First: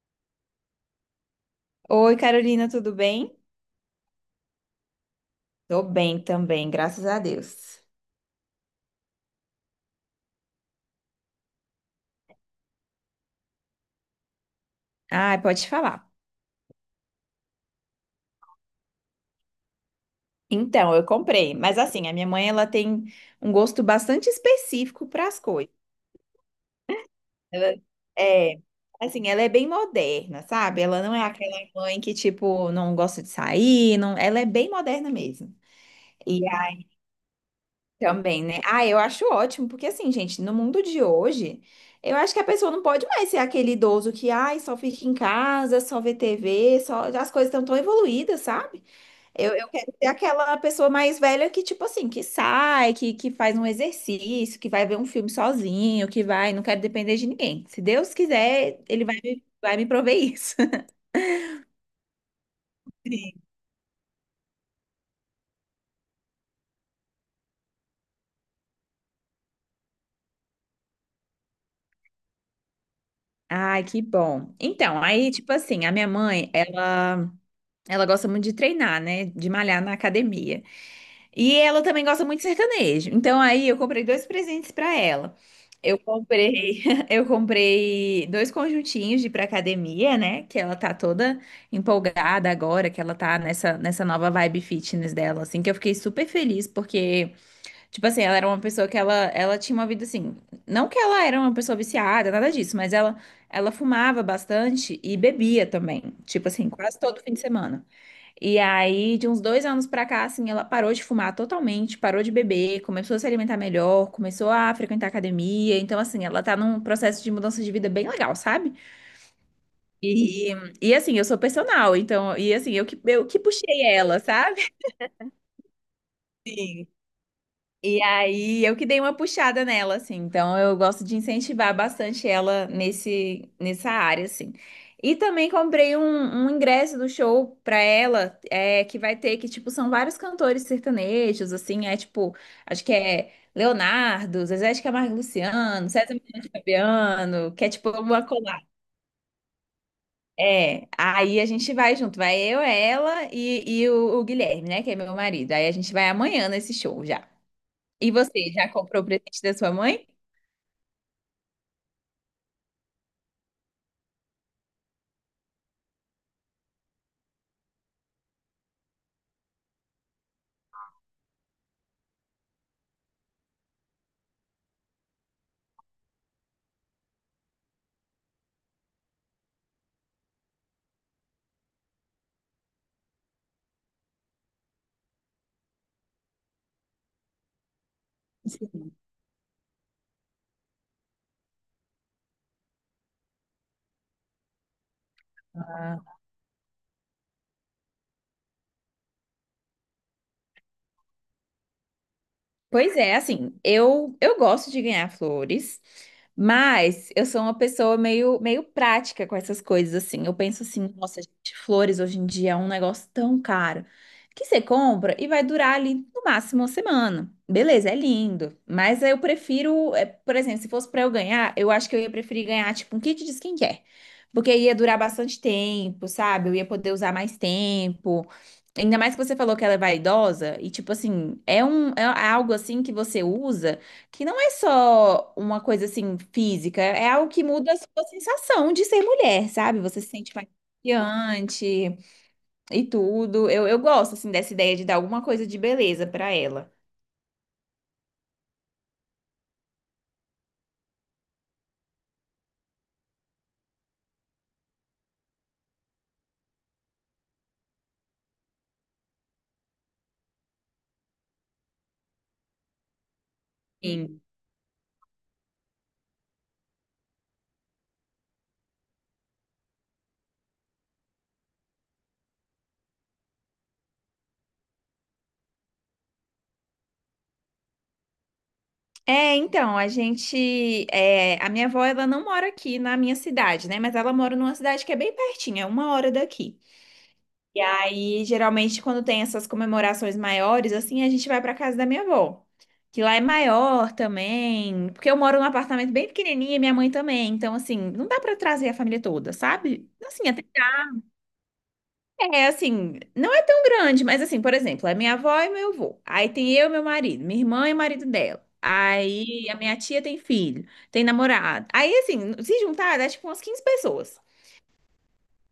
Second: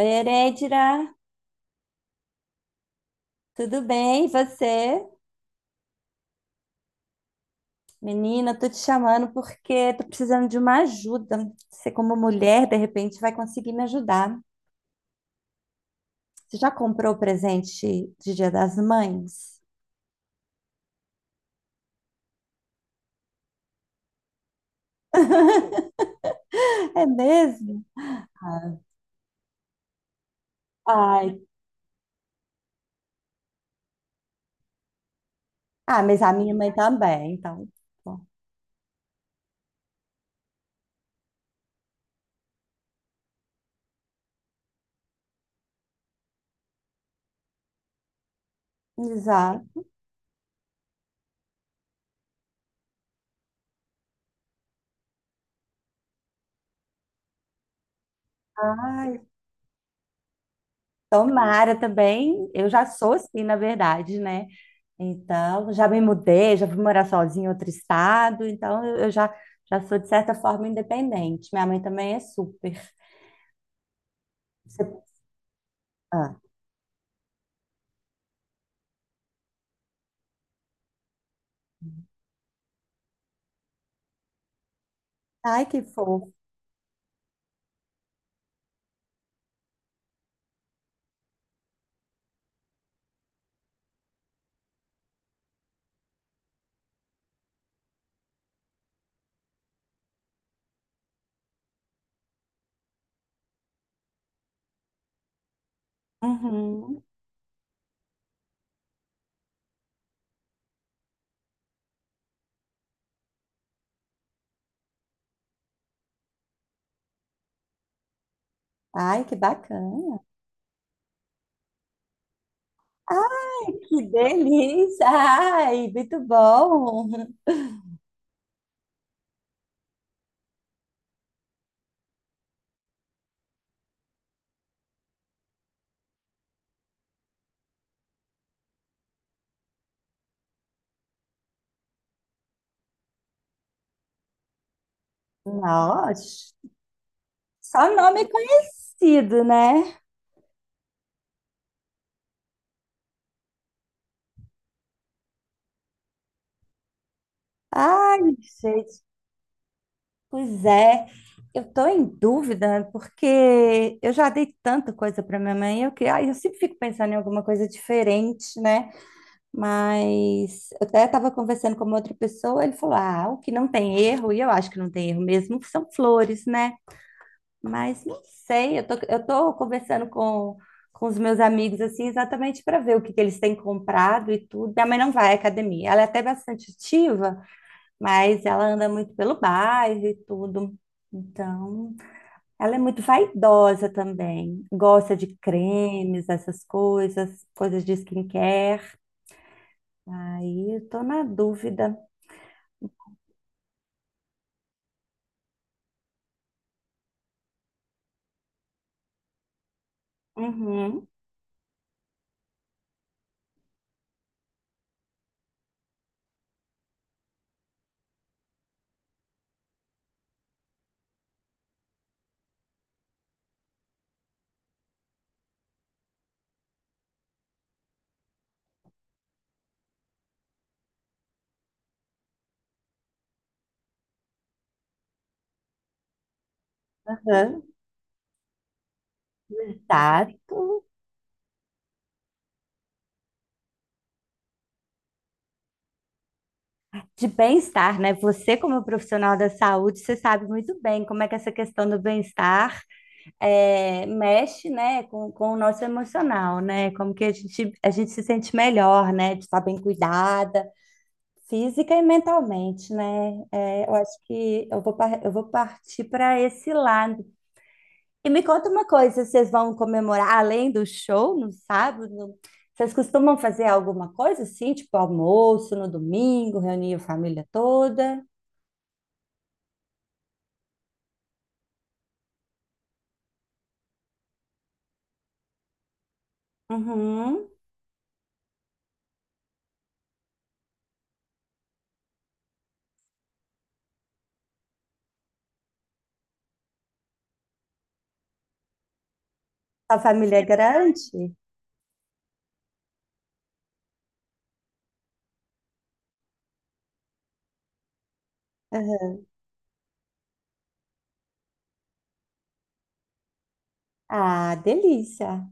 Oi, Eredira, Oi, Carolina, tudo bem? tudo bem? E você? Tô bem também, graças a Deus. Menina, tô te chamando porque tô precisando de uma ajuda. Você, como mulher, de repente vai conseguir me ajudar. Ah, pode falar. Você já comprou o presente de Dia das Mães? Então, eu comprei, mas assim, a minha mãe ela tem um gosto bastante específico para as coisas. É Ela mesmo? é, assim, ela é bem moderna, sabe? Ela não é Ai, aquela mãe que tipo não gosta de sair, não, ela é bem moderna mesmo. ah, mas a E minha mãe também, então. Bom. Também, né? Ah, eu acho ótimo, porque assim, gente, no mundo de hoje, eu acho que a pessoa não pode mais ser aquele idoso que, ai, só fica em casa, só vê TV. As coisas estão tão tão evoluídas, sabe? Eu Exato. quero ser aquela pessoa mais velha que, tipo assim, que sai, que faz um exercício, que vai ver um filme sozinho, não quero depender de ninguém. Se Deus quiser, ele vai, Ai, me- vai me prover isso. tomara também. Eu já sou assim, Sim. na verdade, né? Então, já me mudei, já fui morar sozinha em outro estado, então eu já, já sou, de certa forma, independente. Minha mãe também é super. Ai, que bom. Então, Você- aí, tipo assim, a minha ah. mãe, ela gosta muito de treinar, né? De malhar na academia. E ela também gosta muito de sertanejo. Então aí eu comprei dois presentes pra ela. Ai, que Eu fofo. comprei, eu comprei dois conjuntinhos de ir pra academia, né? Que ela tá toda empolgada agora, que ela tá nessa nova vibe fitness dela, assim, que eu fiquei super feliz, porque, tipo assim, ela era uma pessoa que ela tinha uma vida assim. Não que ela era uma pessoa viciada, nada disso, mas ela fumava bastante e bebia também. Tipo assim, quase Uhum. todo fim de semana. E aí, de uns 2 anos pra cá, assim, ela parou de fumar totalmente, parou de beber, começou a se alimentar melhor, começou a frequentar academia. Então, assim, ela tá num processo de mudança de vida bem legal, sabe? Ai, que bacana. E, e assim, eu sou personal, então, e assim, eu que Ai, puxei que ela, sabe? delícia. Ai, muito bom. E aí eu que dei uma puxada nela, assim. Então eu gosto de incentivar bastante ela nesse, nessa área, assim. E também comprei um ingresso do show pra ela, é, que vai ter, que, tipo, são vários cantores sertanejos, assim, é tipo, acho que é Leonardo, Zezé de Camargo e Luciano, César Menotti e Nossa, Fabiano, que é tipo só uma nome colada. conhecido, né? É, aí a gente vai junto, vai eu, ela e o Guilherme, né, que é meu marido. Aí a gente vai amanhã nesse show já. E Ai, você, já comprou gente. o presente da sua mãe? Pois é, eu estou em dúvida, né, porque eu já dei tanta coisa para minha mãe, eu que, ai, eu sempre fico pensando em alguma coisa diferente, né? Mas eu até estava conversando com uma outra pessoa, ele falou: "Ah, o que não tem erro", e eu acho que não tem erro mesmo, são flores, né? Mas não sei, eu tô conversando com os meus amigos assim exatamente para ver o que que eles têm comprado e tudo. Minha mãe não vai à academia, ela é até bastante ativa, mas ela anda Sim. muito pelo bairro e tudo. Então, ela é muito vaidosa também. Gosta de Ah, cremes, essas coisas, coisas de skincare. Aí eu tô na dúvida. pois é, assim, eu gosto de ganhar flores, mas eu sou uma pessoa meio prática com essas coisas, assim. Eu penso assim, Uhum, nossa, gente, flores hoje em dia é um negócio tão caro que você compra e vai durar ali no máximo uma semana. Beleza, é lindo, mas eu prefiro, é, por exemplo, se fosse pra eu ganhar, eu acho que eu ia preferir ganhar tipo um kit de skincare, porque ia durar bastante tempo, sabe? Eu ia poder usar mais tempo. Ainda mais que você falou que ela é vaidosa, e tipo assim, é algo assim que você usa que não é só uma coisa assim física, é algo que aham, muda a sua sensação de ser mulher, sabe? Você se sente mais exato. confiante e tudo. Eu gosto assim dessa ideia de dar alguma coisa de beleza pra ela. De bem-estar, né? Você, como profissional da saúde, você sabe muito bem como é que essa questão do bem-estar é, mexe, né, com, o nosso emocional, né? Como que a gente se sente melhor, né? De estar bem cuidada física e mentalmente, né? É, eu acho Sim. que eu vou, eu vou partir para esse lado. E me conta uma coisa, vocês vão comemorar além do show no sábado? Vocês costumam fazer alguma coisa assim, tipo almoço no domingo, reunir a família toda? É, então, a minha avó, ela não mora aqui na minha cidade, né? Mas ela mora numa cidade que é bem pertinho, é 1 hora daqui. Uhum. E aí, geralmente, quando tem essas comemorações maiores, assim, a gente vai pra casa da minha avó, que lá é maior também, porque eu moro num apartamento bem pequenininho e minha mãe também, então, assim, não dá pra trazer a família toda, sabe? A Assim, família é até grande? é, assim, não é tão grande, mas, assim, por exemplo, é minha avó e meu avô, aí tem eu e meu marido, minha irmã e o marido dela, aí a minha tia tem filho, tem namorado, aí, assim, se juntar, dá, tipo, umas 15 pessoas. Ah, delícia.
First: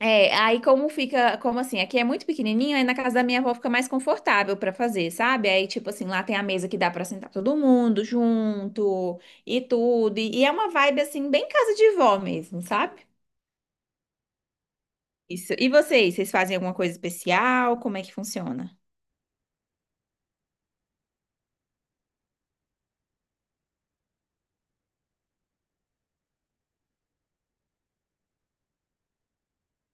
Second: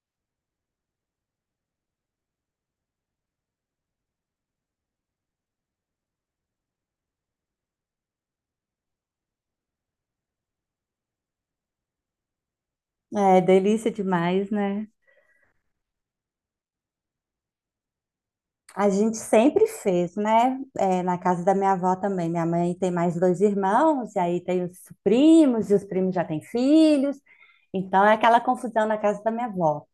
É, aí como fica, como assim, aqui é muito pequenininho, aí na casa da minha avó fica mais confortável pra fazer, sabe? Aí tipo assim, lá tem a mesa que dá pra sentar todo mundo junto e tudo, e é uma vibe assim bem casa de vó mesmo, sabe? É, delícia demais, né? Isso. E vocês fazem alguma coisa especial? Como é que funciona? A gente sempre fez, né? É, na casa da minha avó também. Minha mãe tem mais dois irmãos, e aí tem os primos, e os primos já têm filhos. Então é aquela confusão na casa da minha avó.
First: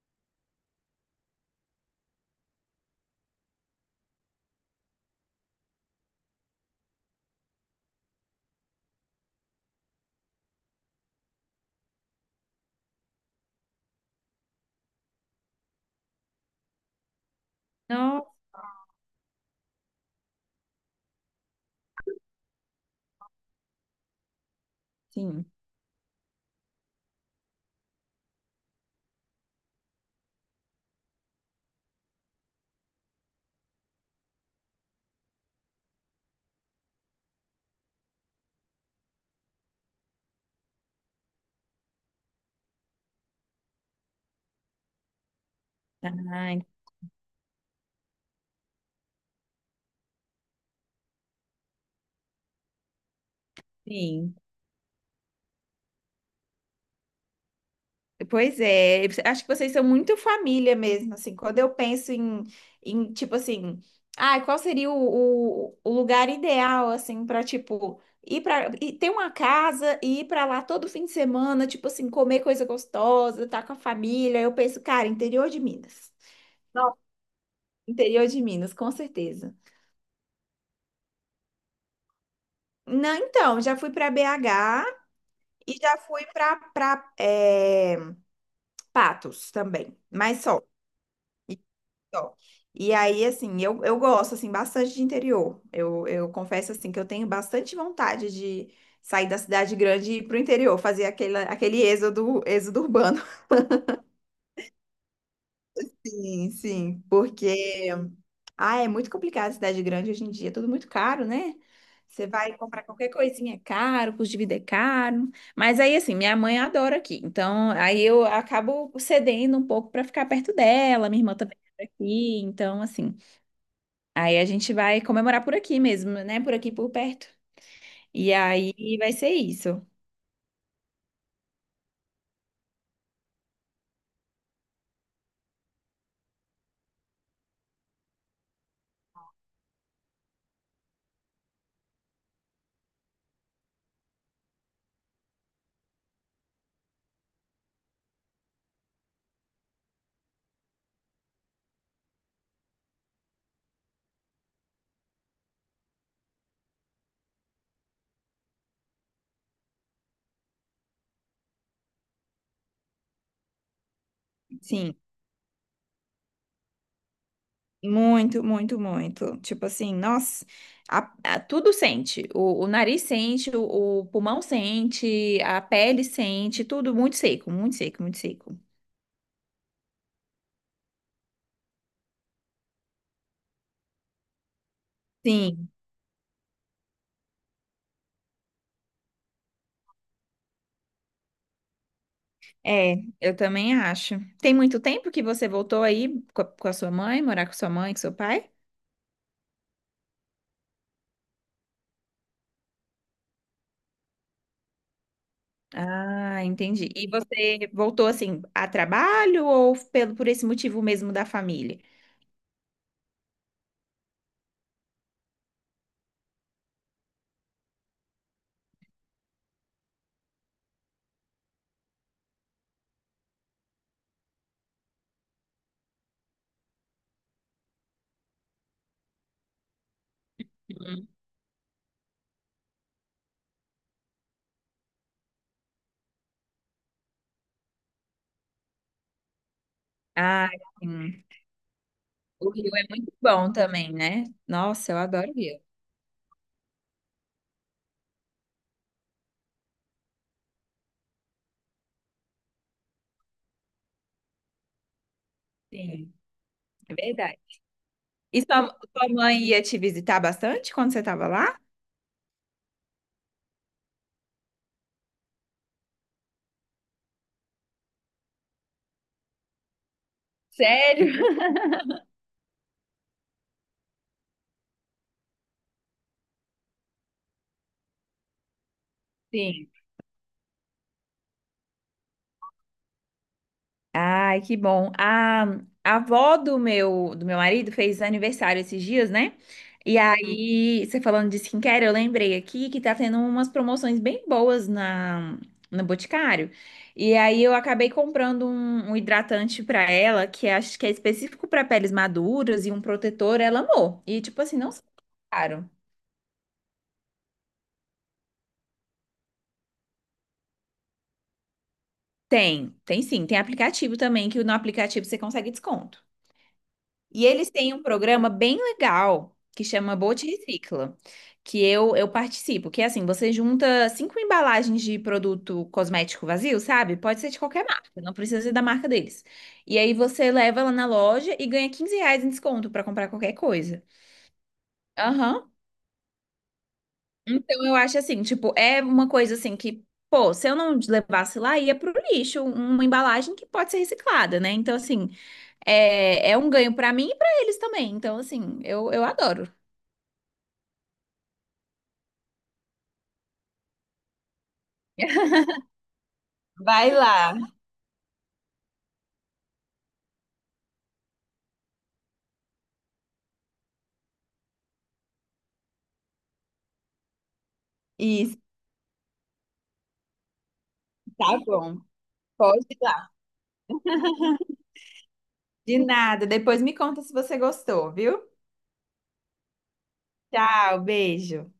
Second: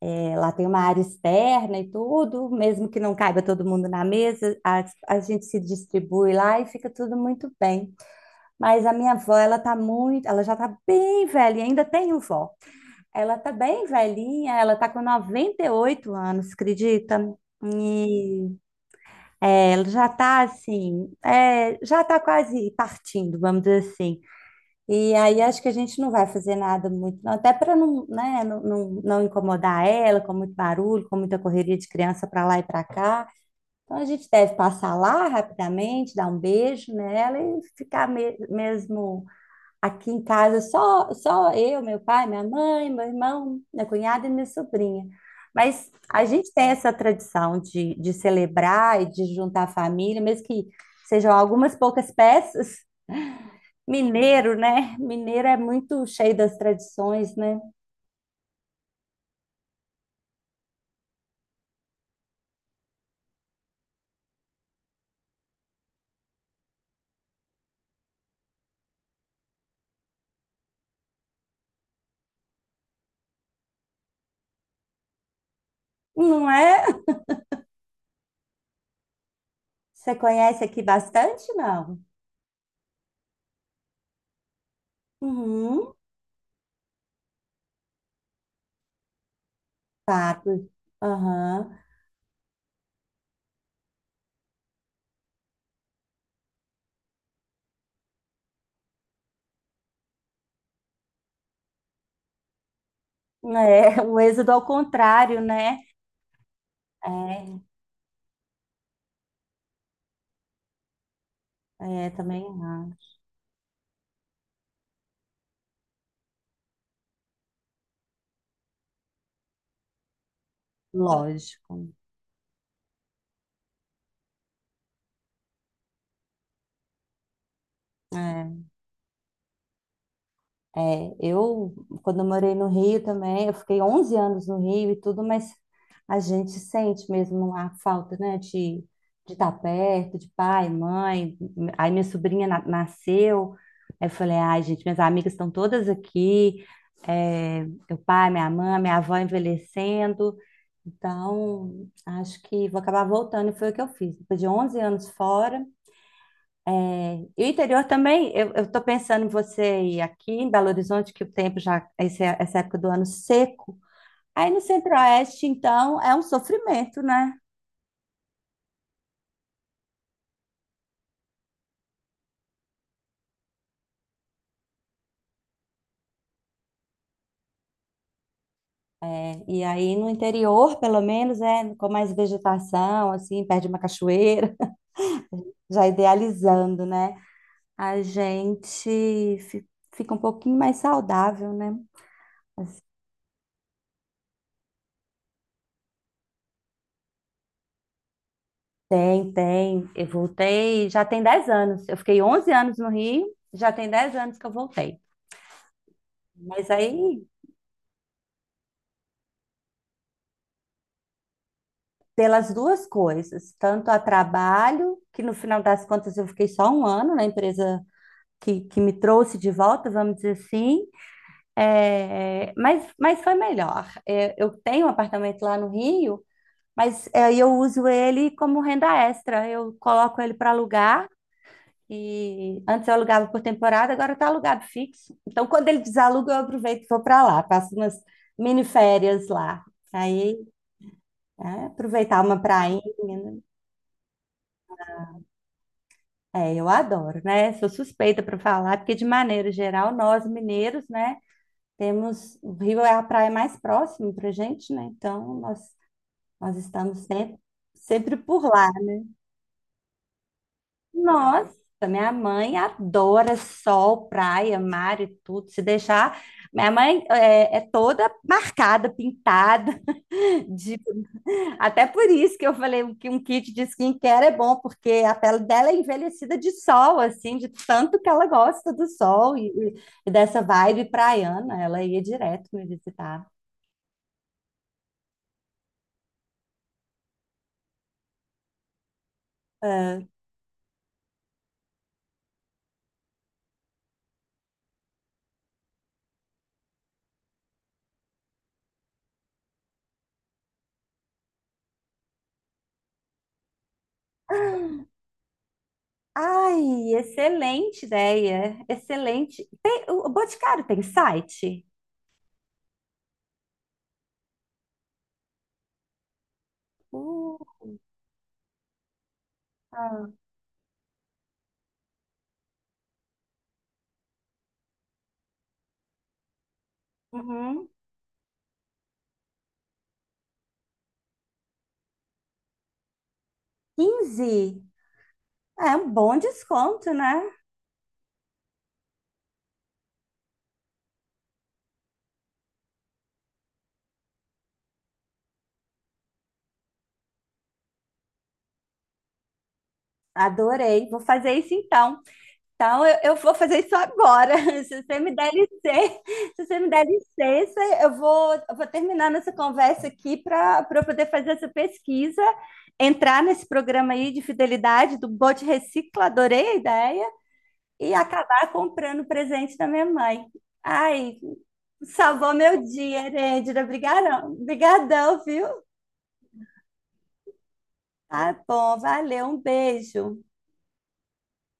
É, lá tem uma área externa e tudo, mesmo que não caiba todo mundo na mesa, a gente se distribui lá e fica tudo muito bem. Mas a minha avó, ela tá muito, ela já tá bem velha, ainda tenho vó. Ela tá bem velhinha, ela tá com 98 anos, acredita? Nossa, E é, ela já tá assim, é, já tá quase partindo, vamos dizer assim. E aí sim. acho que a gente não vai fazer nada muito, não, até para não, né, não incomodar ela com muito barulho, com muita correria de criança para lá e para cá. Então a gente deve passar lá rapidamente, dar um beijo nela e ficar mesmo. Aqui em casa só eu, meu pai, minha mãe, meu irmão, minha cunhada e minha sobrinha. Mas a gente Ah, tem essa tradição de celebrar e de juntar a família, mesmo que sejam algumas poucas peças. sim. Mineiro, né? Mineiro é muito cheio das tradições, né? Pois é, acho que vocês são muito família mesmo, assim, quando eu penso em, tipo assim, ah, qual seria o lugar ideal, assim, para tipo, ir para ter uma casa e ir para lá todo fim de semana, tipo assim, comer coisa gostosa, estar com a família, eu penso, cara, interior de Minas. Não Nossa, é? interior de Minas, com certeza. Você conhece aqui bastante, não? Não, então, já fui para BH e Uhum, já fui para Patos também, mas fato. só. Aham. Só. E aí, assim, eu gosto, assim, bastante de interior. Eu confesso, assim, que eu tenho bastante vontade de sair da cidade grande e ir pro interior, fazer aquele êxodo, êxodo urbano. É, o êxodo ao contrário, né? Sim, sim, É, porque... Ah, é muito complicado a cidade grande hoje em dia, é tudo muito caro, né? é Você também, vai comprar ah, qualquer coisinha é caro, custo de vida é caro. Mas aí, assim, minha mãe adora aqui. Então, aí eu acabo cedendo um pouco para ficar perto dela, minha irmã também mora lógico. aqui. Então, assim, aí a gente vai comemorar por aqui mesmo, né? Por aqui por perto. E É. aí vai ser isso. É, eu, quando eu morei no Rio também, eu fiquei 11 anos no Rio e tudo, mas a gente sente mesmo a falta, né, de estar perto, de pai, mãe. Aí minha sobrinha nasceu, aí eu falei, ai, gente, minhas amigas estão todas aqui, é, meu pai, minha mãe, minha avó envelhecendo. Então, acho que vou acabar voltando, e foi o que eu fiz. Depois de 11 anos fora, e o interior também, eu estou pensando em você ir aqui em Belo Horizonte, que o tempo já, essa época do ano seco. Aí no Sim, Centro-Oeste, então, é um sofrimento, né? muito, muito, muito. Tipo assim, nossa, tudo sente. O nariz sente, o pulmão sente, a pele sente, tudo muito seco, muito seco, muito seco. É, e aí no interior, pelo menos, é com mais vegetação, assim, perto de uma cachoeira, Sim, já idealizando, né? A gente fi- Fica um pouquinho mais saudável, né? é, eu também acho. Tem muito tempo que você voltou aí com a sua mãe, morar com sua mãe, com seu pai? Tem, tem. Eu voltei, já tem 10 anos. Eu fiquei 11 anos no Rio, já tem 10 anos que eu voltei. Ah, Mas entendi. E aí você voltou assim a trabalho ou pelo por esse motivo mesmo da família? pelas duas coisas, tanto a trabalho, que no final das contas eu fiquei só um ano na empresa que me trouxe de volta, vamos dizer assim, é, mas foi melhor. É, eu tenho um apartamento lá no Rio, mas é, eu uso ele como renda extra, eu coloco ele para alugar. Hum. E antes eu alugava por temporada, agora está alugado fixo. Então, quando ele desaluga, eu aproveito e vou para lá, passo umas mini férias lá. Aí, Ah, sim. é, aproveitar uma O Rio prainha, é muito né? bom também, né? Nossa, eu adoro o Rio. É, eu adoro, né? Sou suspeita para falar, porque de maneira geral, nós mineiros, né, temos o Rio é a praia mais próxima para gente, né? Então nós Sim. nós É estamos sempre verdade. sempre E por sua, lá. sua mãe ia te visitar bastante quando você estava Nossa, lá? minha mãe adora sol, praia, mar e tudo. Se deixar, minha mãe é, é toda marcada, pintada. De- Sério? Até por isso que eu falei que um kit de skincare é bom, porque a pele dela é envelhecida de sol, assim, de tanto que ela gosta do sol Sim. E dessa vibe praiana. Ela ia direto me visitar. Ai, que bom. A avó do meu marido fez aniversário esses dias, né? E aí, você falando de skincare, eu lembrei aqui que tá tendo umas promoções bem boas no Boticário. E aí eu acabei comprando um, hidratante pra ela, que é, acho que é específico pra peles maduras e um protetor, ela amou. E tipo assim, não são caro. Ai, excelente ideia, excelente. O Boticário tem site? Tem, tem sim, tem aplicativo também, que no aplicativo você consegue desconto. E Uh, eles têm um programa bem legal que chama ah, Bote Recicla, que eu participo, que é assim, você junta cinco embalagens de produto cosmético vazio, sabe? Pode ser de qualquer uhum. marca, não precisa ser da marca deles. E aí você leva lá na loja e ganha R$ 15 em desconto pra comprar qualquer coisa. 15? Aham. É um bom desconto, né? Então eu acho assim, tipo, é uma coisa assim que, pô, se eu não levasse lá, ia pro lixo, uma embalagem que pode ser reciclada, né? Então, assim, é um ganho pra mim e pra eles também. Então, assim, eu adoro. Adorei, vou fazer isso então. Então, eu vou fazer isso agora. Se você me der licença, Se você me der Vai lá. licença, eu vou terminar nossa conversa aqui para eu poder fazer essa pesquisa, entrar nesse programa aí de fidelidade do Bote Recicla, adorei a ideia, e Isso, acabar comprando o presente da minha mãe. Ai, tá bom. salvou meu Pode ir dia, lá. Herêndira. Obrigadão, obrigadão, viu? De nada. Depois me conta se você gostou, viu? Tá bom, valeu, um beijo. Tchau, beijo.